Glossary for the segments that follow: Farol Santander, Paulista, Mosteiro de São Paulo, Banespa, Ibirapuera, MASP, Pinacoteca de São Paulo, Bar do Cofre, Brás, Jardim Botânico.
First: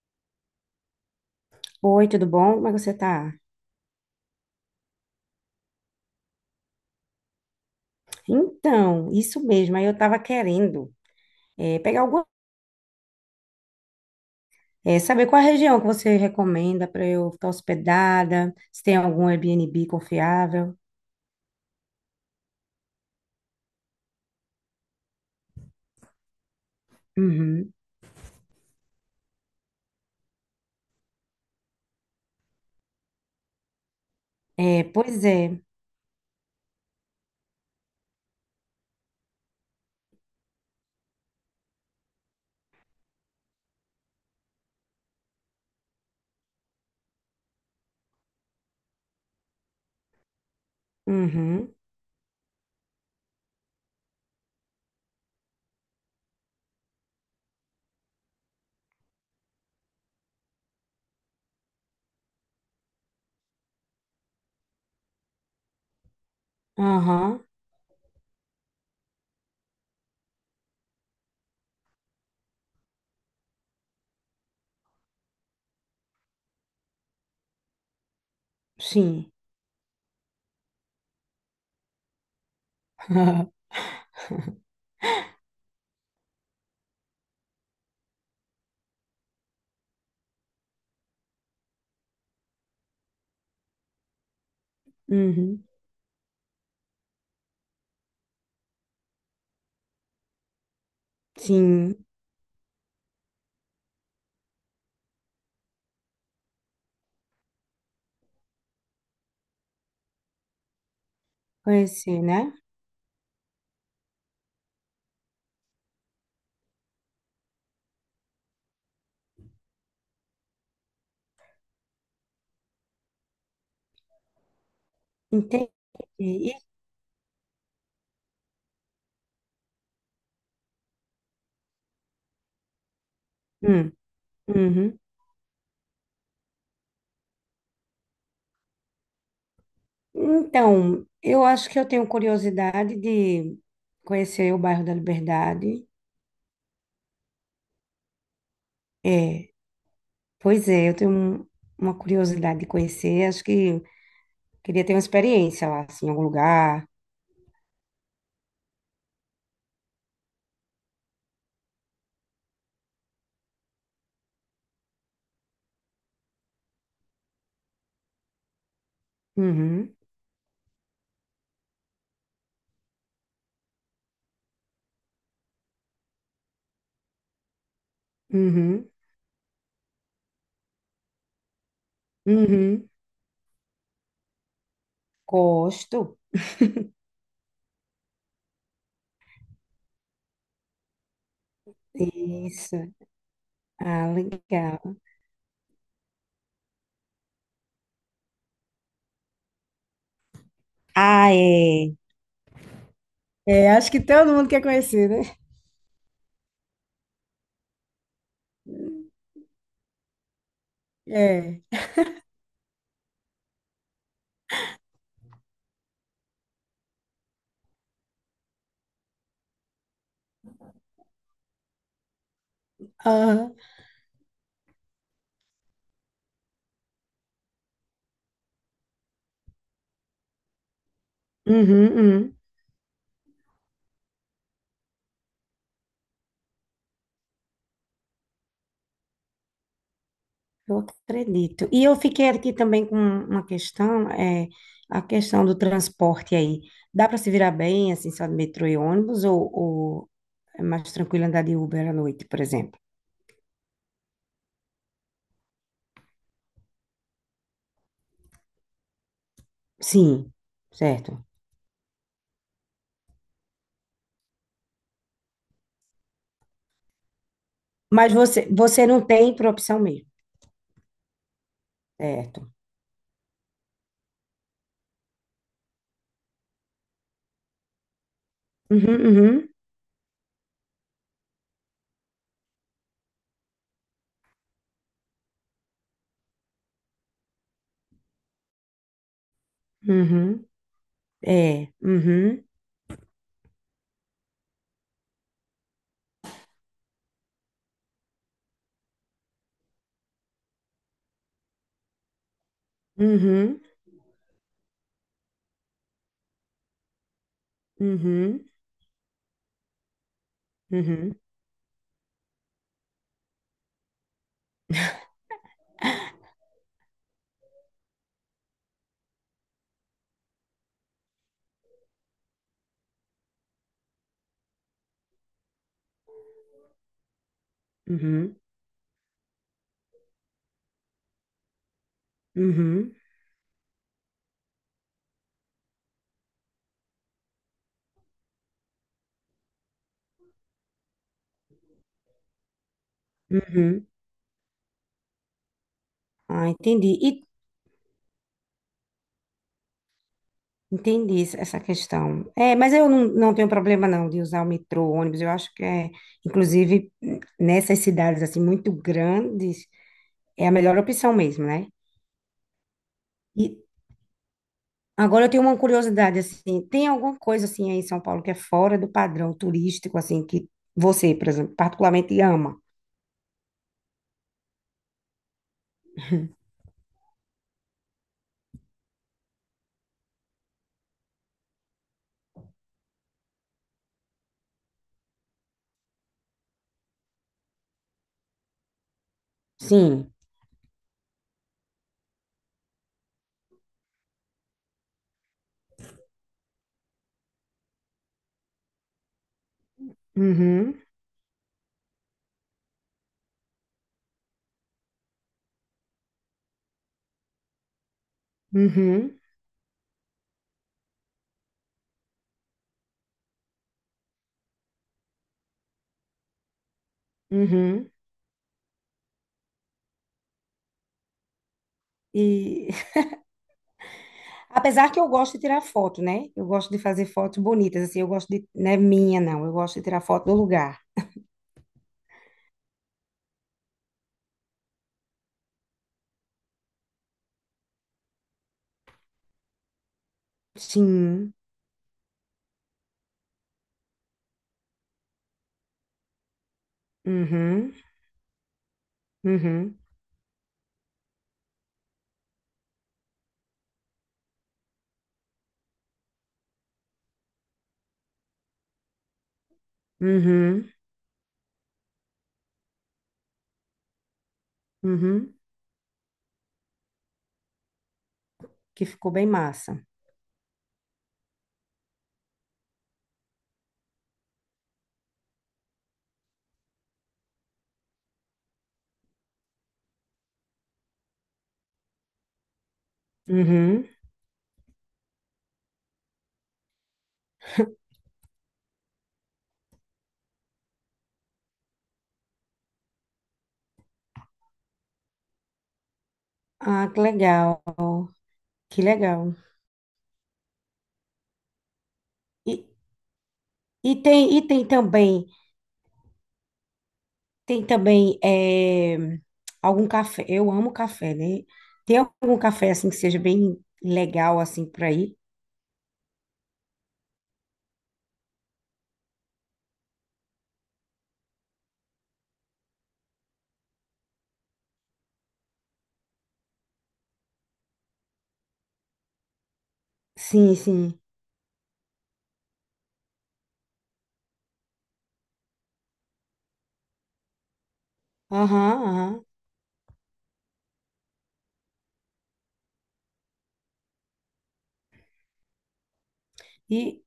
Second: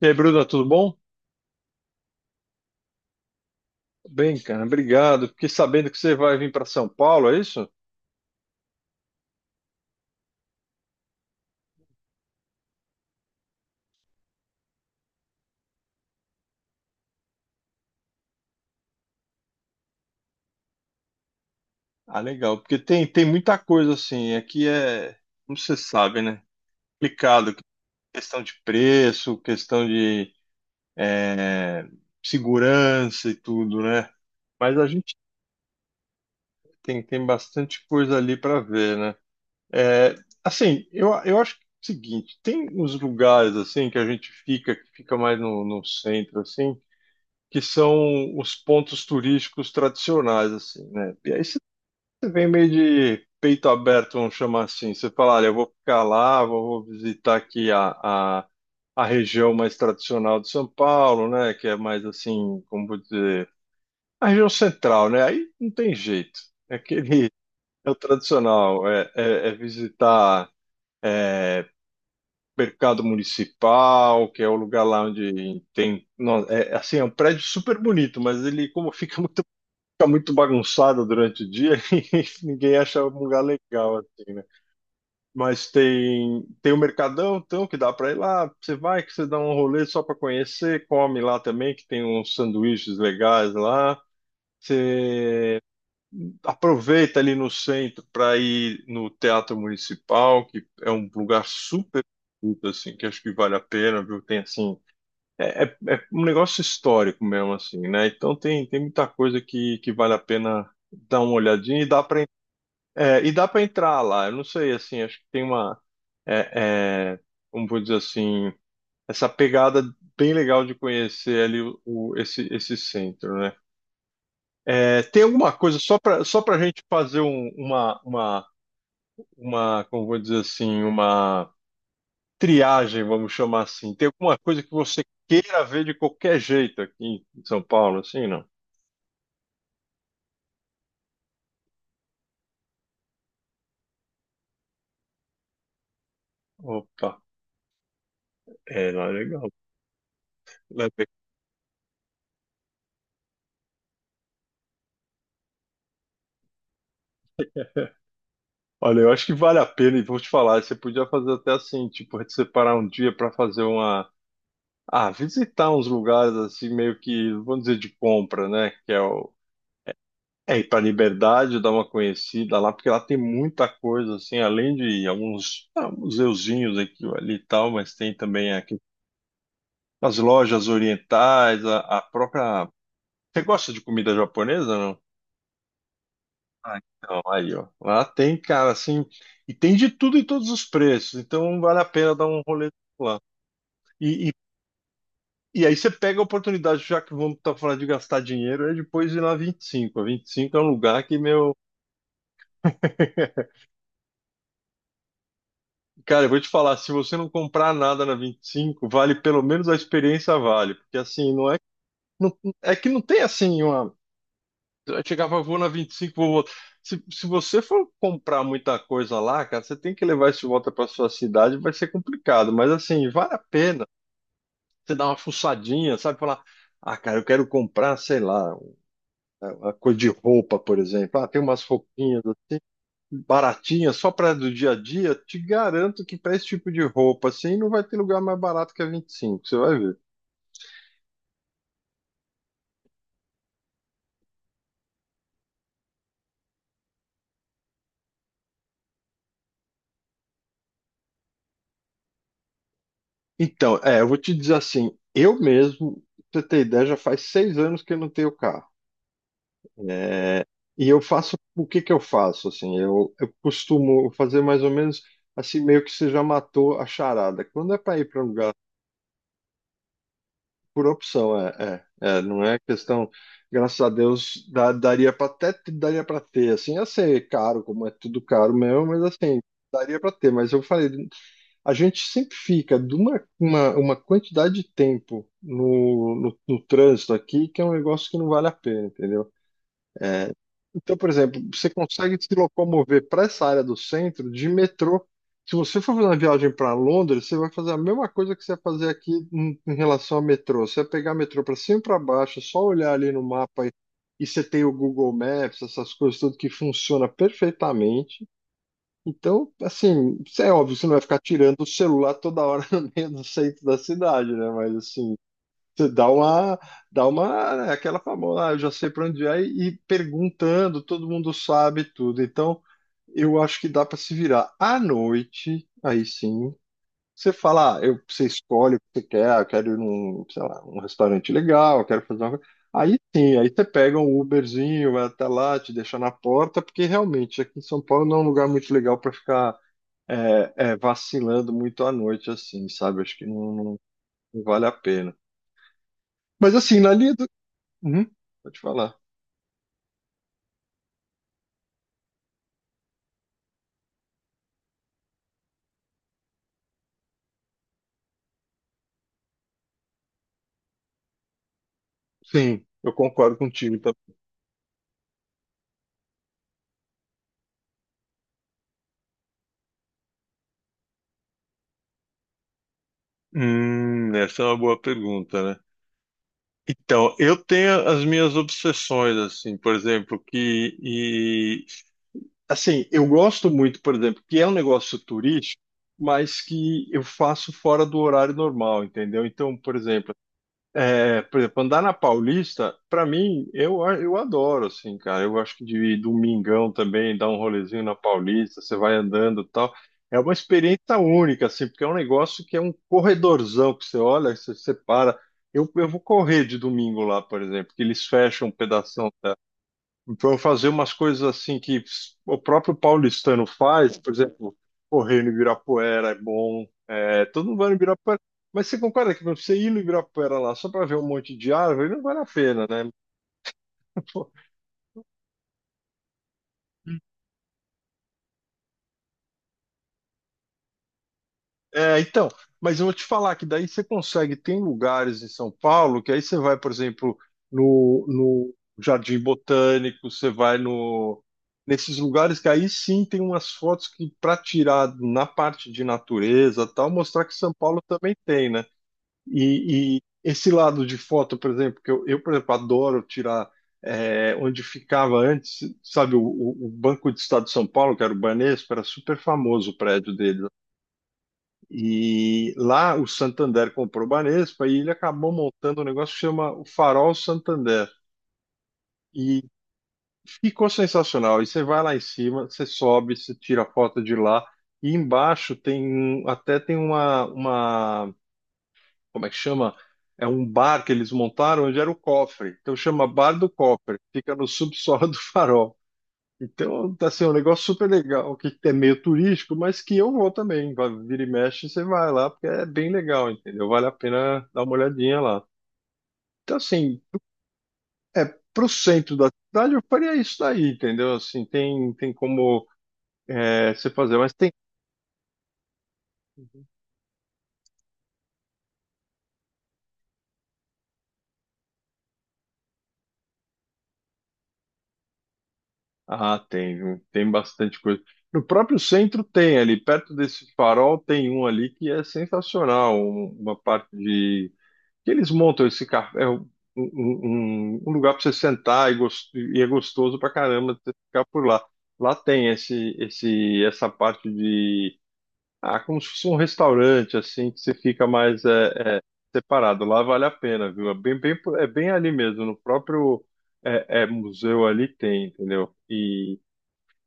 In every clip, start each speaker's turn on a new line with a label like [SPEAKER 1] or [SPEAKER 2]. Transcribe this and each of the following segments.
[SPEAKER 1] E aí, Bruna, tudo bom?
[SPEAKER 2] Oi, tudo bom? Como é que você tá?
[SPEAKER 1] Bem, cara, obrigado. Fiquei sabendo que você vai vir para São Paulo, é isso?
[SPEAKER 2] Então, isso mesmo. Aí eu tava querendo eh, pegar alguma, saber qual a região que você recomenda para eu ficar hospedada, se tem algum Airbnb confiável.
[SPEAKER 1] Ah, legal, porque tem muita coisa assim. Aqui é, como você sabe, né? Complicado,
[SPEAKER 2] Uhum.
[SPEAKER 1] questão de preço, questão de é, segurança e tudo, né? Mas
[SPEAKER 2] É,
[SPEAKER 1] a gente
[SPEAKER 2] pois é.
[SPEAKER 1] tem bastante coisa ali para ver, né? É, assim, eu acho que é o seguinte: tem uns lugares assim que a gente fica, que fica mais no centro, assim, que são os pontos turísticos tradicionais, assim, né? E aí você
[SPEAKER 2] Uhum.
[SPEAKER 1] vem meio de peito aberto, vamos chamar assim. Você fala, olha, eu vou ficar lá, vou visitar aqui a região mais tradicional de São Paulo, né? Que é mais assim, como vou dizer, a região central, né? Aí não tem jeito. É aquele,
[SPEAKER 2] Aham.
[SPEAKER 1] é o tradicional, é visitar, é, mercado municipal, que é o lugar lá onde tem, é, assim, é um prédio super bonito, mas ele como fica
[SPEAKER 2] Sim.
[SPEAKER 1] muito fica muito bagunçada durante o dia e ninguém acha um lugar legal, assim, né? Mas tem o Mercadão, então, que dá para ir lá. Você vai, que você dá um rolê só para conhecer, come lá também, que tem uns sanduíches legais lá. Você
[SPEAKER 2] Uhum.
[SPEAKER 1] aproveita ali no centro para ir no Teatro Municipal, que é um lugar super
[SPEAKER 2] Sim.
[SPEAKER 1] bonito, assim, que acho que vale a pena, viu? Tem, assim, é um negócio histórico mesmo, assim, né? Então tem muita coisa que vale a pena dar uma olhadinha e dá
[SPEAKER 2] Conhecer,
[SPEAKER 1] para
[SPEAKER 2] né?
[SPEAKER 1] é, e dá para entrar lá. Eu não sei, assim, acho que tem uma, é, é, como vou dizer assim, essa pegada bem legal de conhecer ali esse centro, né? É, tem alguma
[SPEAKER 2] Entendi.
[SPEAKER 1] coisa só para só
[SPEAKER 2] E-
[SPEAKER 1] para gente fazer uma, como vou dizer assim, uma triagem, vamos chamar
[SPEAKER 2] Hum.
[SPEAKER 1] assim? Tem alguma coisa que
[SPEAKER 2] Uhum.
[SPEAKER 1] você queira ver de qualquer jeito aqui em São Paulo, assim, não?
[SPEAKER 2] Então, eu acho que eu tenho curiosidade de conhecer o bairro da Liberdade.
[SPEAKER 1] Opa, não, é
[SPEAKER 2] É.
[SPEAKER 1] legal.
[SPEAKER 2] Pois
[SPEAKER 1] Né?
[SPEAKER 2] é, eu tenho um- uma curiosidade de conhecer, acho que queria ter uma experiência lá, assim, em algum lugar.
[SPEAKER 1] Olha, eu acho que vale a pena, e vou te falar, você podia fazer até assim, tipo, separar um dia para fazer uma. Ah, visitar uns lugares assim, meio que, vamos dizer, de compra, né? Que é o.
[SPEAKER 2] Uhum,
[SPEAKER 1] É, ir para Liberdade, dar uma conhecida lá, porque lá tem muita coisa, assim, além de alguns museuzinhos aqui ou ali e tal, mas tem também a
[SPEAKER 2] uhum,
[SPEAKER 1] as lojas orientais, a própria.
[SPEAKER 2] uhum.
[SPEAKER 1] Você gosta de comida japonesa, não?
[SPEAKER 2] Gosto.
[SPEAKER 1] Ah, então, aí, ó. Lá tem, cara, assim. E tem de tudo e todos os preços. Então vale a pena dar um rolê
[SPEAKER 2] Isso.
[SPEAKER 1] lá.
[SPEAKER 2] Ah,
[SPEAKER 1] E, e,
[SPEAKER 2] legal.
[SPEAKER 1] e aí você pega a oportunidade, já que vamos estar falando de gastar dinheiro, depois ir na 25. A 25 é um lugar que,
[SPEAKER 2] Ah,
[SPEAKER 1] meu.
[SPEAKER 2] é. É, acho que todo mundo quer conhecer, né?
[SPEAKER 1] Cara, eu vou te falar, se você não comprar nada na 25 vale pelo menos a experiência vale, porque assim, não é,
[SPEAKER 2] É.
[SPEAKER 1] não, é que não tem assim uma, eu chegava, vou na 25, vou voltar. Se você for comprar muita coisa lá, cara, você tem que levar isso de volta para sua cidade, vai ser complicado. Mas assim, vale a
[SPEAKER 2] Aham.
[SPEAKER 1] pena você dar uma fuçadinha, sabe? Falar, ah, cara, eu quero comprar, sei lá, uma coisa de roupa, por exemplo. Ah, tem umas
[SPEAKER 2] Uhum,
[SPEAKER 1] roupinhas
[SPEAKER 2] uhum.
[SPEAKER 1] assim, baratinhas, só para do dia a dia. Te garanto que para esse tipo de roupa, assim, não vai ter lugar mais barato que a 25. Você vai ver.
[SPEAKER 2] Eu acredito. E eu fiquei aqui também com uma questão, é a questão do transporte aí. Dá para se virar bem, assim, só de metrô e ônibus, ou, é mais tranquilo andar de Uber à noite, por exemplo?
[SPEAKER 1] Então, eu vou te dizer assim, eu mesmo, pra você ter ideia, já faz 6 anos que eu não tenho carro.
[SPEAKER 2] Sim,
[SPEAKER 1] É, e eu
[SPEAKER 2] certo.
[SPEAKER 1] faço o que que eu faço assim, eu costumo fazer mais ou menos assim meio que você já matou a charada. Quando é para ir
[SPEAKER 2] Mas
[SPEAKER 1] para um
[SPEAKER 2] você,
[SPEAKER 1] lugar
[SPEAKER 2] você não tem por opção mesmo,
[SPEAKER 1] por opção, não
[SPEAKER 2] certo?
[SPEAKER 1] é questão, graças a Deus, daria para até daria para ter assim, ia ser caro, como é tudo caro mesmo,
[SPEAKER 2] Uhum,
[SPEAKER 1] mas assim,
[SPEAKER 2] uhum,
[SPEAKER 1] daria para ter, mas eu falei, a gente sempre fica de uma quantidade de tempo no trânsito aqui que é um negócio que não vale a pena, entendeu?
[SPEAKER 2] uhum.
[SPEAKER 1] Então, por exemplo, você
[SPEAKER 2] É,
[SPEAKER 1] consegue se
[SPEAKER 2] uhum,
[SPEAKER 1] locomover para essa área do centro de metrô. Se você for fazer uma viagem para Londres, você vai fazer a mesma coisa que você vai fazer aqui em relação ao metrô. Você vai pegar metrô para cima e para baixo, é só olhar ali no
[SPEAKER 2] uhum,
[SPEAKER 1] mapa e você tem o Google Maps, essas coisas tudo que funciona perfeitamente.
[SPEAKER 2] uhum,
[SPEAKER 1] Então, assim, isso é óbvio, você não vai
[SPEAKER 2] uhum,
[SPEAKER 1] ficar tirando o celular toda hora no meio do centro da cidade, né? Mas assim, você dá uma, né, aquela famosa, ah, eu já sei para onde é, e perguntando, todo mundo sabe tudo. Então, eu acho que dá para se virar. À noite, aí sim, você fala, ah, você
[SPEAKER 2] uhum,
[SPEAKER 1] escolhe o que você quer, ah, eu quero ir num, sei lá, um restaurante legal, eu quero fazer uma coisa.
[SPEAKER 2] uhum,
[SPEAKER 1] Aí sim, aí você pega um Uberzinho, vai até lá, te deixa na porta, porque realmente aqui em São Paulo não é um lugar muito legal para ficar vacilando muito à noite, assim, sabe? Acho que não, não
[SPEAKER 2] uhum.
[SPEAKER 1] não vale a pena.
[SPEAKER 2] Ah,
[SPEAKER 1] Mas assim, na
[SPEAKER 2] entendi. E
[SPEAKER 1] linha do. Uhum. Vou falar.
[SPEAKER 2] entendi essa questão. É, mas eu não, não tenho problema não de usar o metrô, o ônibus. Eu acho que é, inclusive, nessas cidades assim muito grandes, é a melhor opção mesmo, né?
[SPEAKER 1] Sim, eu concordo
[SPEAKER 2] E
[SPEAKER 1] contigo. Tá?
[SPEAKER 2] agora eu tenho uma curiosidade assim, tem alguma coisa assim aí em São Paulo que é fora do padrão turístico assim que você, por exemplo, particularmente ama?
[SPEAKER 1] Essa é uma boa pergunta, né? Então, eu tenho as minhas obsessões, assim, por exemplo, que, e, assim, eu gosto muito, por exemplo, que é um negócio turístico, mas que eu faço fora do horário normal, entendeu? Então,
[SPEAKER 2] Sim.
[SPEAKER 1] por exemplo, andar na Paulista, pra mim, eu adoro, assim, cara. Eu acho que de domingão também, dar um rolezinho na Paulista, você vai andando e tal. É uma
[SPEAKER 2] Uhum.
[SPEAKER 1] experiência única, assim, porque é um negócio que é um corredorzão que você olha, você para. Eu vou correr de domingo lá, por exemplo, que eles fecham um pedaço
[SPEAKER 2] Uhum.
[SPEAKER 1] então, fazer umas coisas assim que o próprio paulistano faz, por exemplo, correr no Ibirapuera é bom, todo mundo vai no
[SPEAKER 2] Uhum.
[SPEAKER 1] Ibirapuera. Mas você concorda que pra você ir no Ibirapuera lá só para ver um monte de árvore não vale a pena,
[SPEAKER 2] E
[SPEAKER 1] né?
[SPEAKER 2] apesar que eu gosto de tirar foto, né? Eu gosto de fazer fotos bonitas assim, eu gosto de, não é minha não, eu gosto de tirar foto do lugar.
[SPEAKER 1] Então, mas eu vou te falar que daí você consegue, tem lugares em São Paulo que aí você vai, por exemplo, no, Jardim Botânico, você vai no,
[SPEAKER 2] Sim.
[SPEAKER 1] nesses lugares que aí sim tem umas fotos que para tirar na parte de natureza, tal, mostrar que São
[SPEAKER 2] Uhum.
[SPEAKER 1] Paulo também tem, né?
[SPEAKER 2] Uhum.
[SPEAKER 1] E esse lado de foto, por exemplo, que eu por exemplo, adoro tirar onde ficava antes, sabe, o Banco do Estado de São Paulo, que era o Banespa, era super famoso o prédio deles
[SPEAKER 2] Uhum.
[SPEAKER 1] e lá o Santander comprou o Banespa e ele acabou
[SPEAKER 2] Uhum.
[SPEAKER 1] montando um negócio que chama o Farol Santander.
[SPEAKER 2] Que ficou bem
[SPEAKER 1] E
[SPEAKER 2] massa.
[SPEAKER 1] ficou sensacional. E você vai lá em cima, você sobe, você tira a foto de lá. E embaixo tem um, até tem uma, como é que chama? É um bar que eles montaram onde era o cofre. Então chama Bar do
[SPEAKER 2] Uhum.
[SPEAKER 1] Cofre. Fica no subsolo do farol. Então, tá assim, é um negócio super legal, que é meio turístico, mas que eu vou também. Vira e mexe, você vai lá, porque é bem legal, entendeu? Vale a pena dar uma olhadinha lá. Então,
[SPEAKER 2] Ah,
[SPEAKER 1] assim,
[SPEAKER 2] que legal.
[SPEAKER 1] é pro
[SPEAKER 2] Que
[SPEAKER 1] centro da
[SPEAKER 2] legal.
[SPEAKER 1] cidade, eu faria isso daí, entendeu? Assim, tem
[SPEAKER 2] E,
[SPEAKER 1] como você
[SPEAKER 2] e
[SPEAKER 1] fazer, mas
[SPEAKER 2] tem e
[SPEAKER 1] tem.
[SPEAKER 2] tem também. Tem também algum café. Eu amo café, né? Tem algum café assim que seja bem legal assim por aí?
[SPEAKER 1] Ah, tem, viu? Tem bastante coisa. No próprio centro tem ali, perto desse farol tem um ali que é sensacional, uma parte de que eles montam esse café, um lugar para você sentar e é gostoso pra
[SPEAKER 2] Sim,
[SPEAKER 1] caramba você
[SPEAKER 2] sim.
[SPEAKER 1] ficar por lá. Lá tem essa parte de, como se fosse um restaurante, assim, que você fica mais
[SPEAKER 2] Aham, aham.
[SPEAKER 1] separado. Lá vale a pena, viu? É bem, bem, ali mesmo, no próprio museu ali tem, entendeu? E.
[SPEAKER 2] E,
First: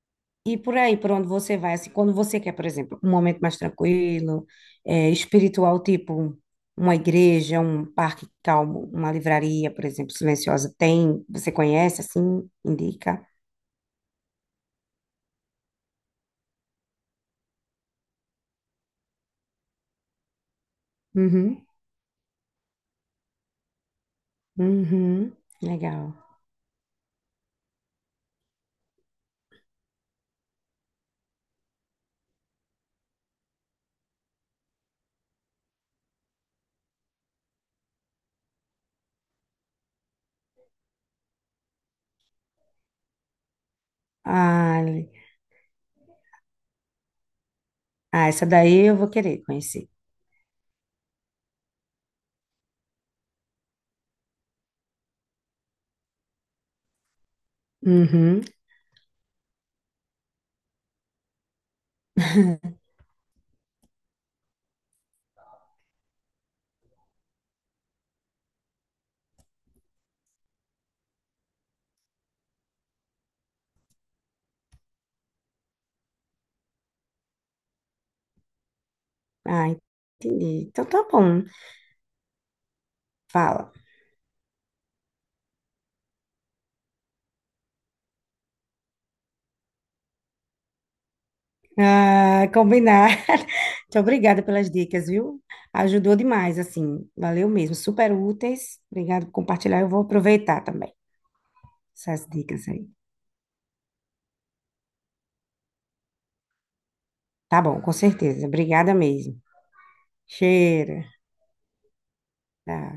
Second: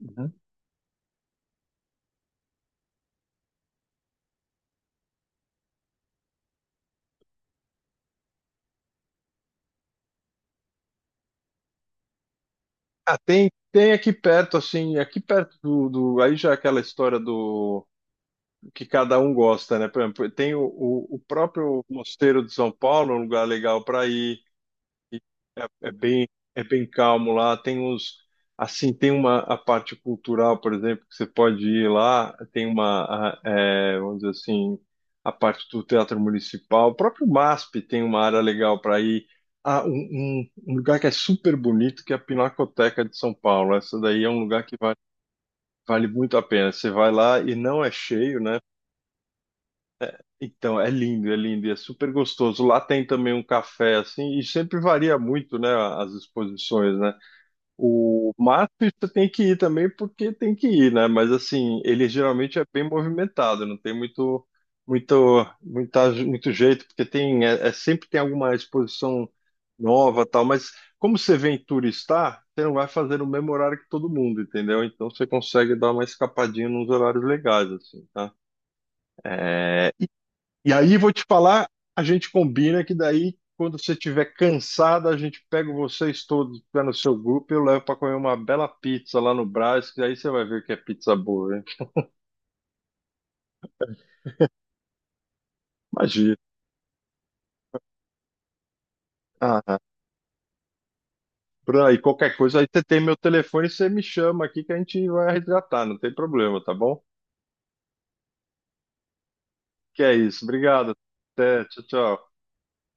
[SPEAKER 1] Uhum.
[SPEAKER 2] e por aí, por onde você vai, assim, quando você quer, por exemplo, um momento mais tranquilo, espiritual, tipo uma igreja, um parque calmo, uma livraria, por exemplo, silenciosa, tem? Você conhece, assim,
[SPEAKER 1] Ah,
[SPEAKER 2] indica?
[SPEAKER 1] tem aqui perto, assim, aqui perto aí já é aquela história do que cada um gosta, né? Por exemplo, tem o
[SPEAKER 2] Uhum,
[SPEAKER 1] próprio Mosteiro de São Paulo, um lugar legal para ir, e
[SPEAKER 2] uhum,
[SPEAKER 1] é, é
[SPEAKER 2] legal.
[SPEAKER 1] bem é bem calmo lá. Tem os assim tem uma a parte cultural, por exemplo, que você pode ir lá. Tem vamos dizer assim a parte do Teatro Municipal, o próprio MASP tem uma área legal para ir. Ah, um lugar que é super bonito que é a Pinacoteca de São Paulo. Essa daí é um lugar que
[SPEAKER 2] Ah,
[SPEAKER 1] vale muito a pena. Você vai lá e não é
[SPEAKER 2] ah,
[SPEAKER 1] cheio,
[SPEAKER 2] essa
[SPEAKER 1] né?
[SPEAKER 2] daí eu vou querer conhecer.
[SPEAKER 1] Então, é lindo e é super gostoso. Lá tem também um café, assim, e sempre varia muito, né, as exposições, né? O
[SPEAKER 2] Uhum.
[SPEAKER 1] MASP você tem que ir também porque tem que ir, né? Mas, assim, ele geralmente é bem movimentado, não tem muito, jeito, porque sempre tem alguma exposição nova, tal, mas como você vem turistar, você não vai fazer no mesmo horário que todo mundo, entendeu? Então, você consegue dar uma escapadinha nos horários legais, assim, tá?
[SPEAKER 2] Ah,
[SPEAKER 1] É,
[SPEAKER 2] entendi.
[SPEAKER 1] e
[SPEAKER 2] Então
[SPEAKER 1] aí
[SPEAKER 2] tá
[SPEAKER 1] vou te
[SPEAKER 2] bom.
[SPEAKER 1] falar, a gente combina que daí,
[SPEAKER 2] Fala.
[SPEAKER 1] quando você estiver cansado, a gente pega vocês todos que tá no seu grupo e eu levo para comer uma bela pizza lá no Brás, que aí você vai ver que é pizza boa, hein?
[SPEAKER 2] Ah, combinar. Muito obrigada pelas dicas, viu? Ajudou
[SPEAKER 1] Imagina.
[SPEAKER 2] demais, assim. Valeu mesmo. Super úteis. Obrigada por
[SPEAKER 1] Ah,
[SPEAKER 2] compartilhar. Eu vou aproveitar também
[SPEAKER 1] Bruno, aí
[SPEAKER 2] essas
[SPEAKER 1] qualquer coisa, aí
[SPEAKER 2] dicas
[SPEAKER 1] você
[SPEAKER 2] aí.
[SPEAKER 1] tem meu telefone, você me chama aqui que a gente vai resgatar, não tem problema, tá bom?
[SPEAKER 2] Tá bom, com certeza. Obrigada mesmo.
[SPEAKER 1] Que é isso. Obrigado.
[SPEAKER 2] Cheiro.
[SPEAKER 1] Até, tchau, tchau.
[SPEAKER 2] Tá.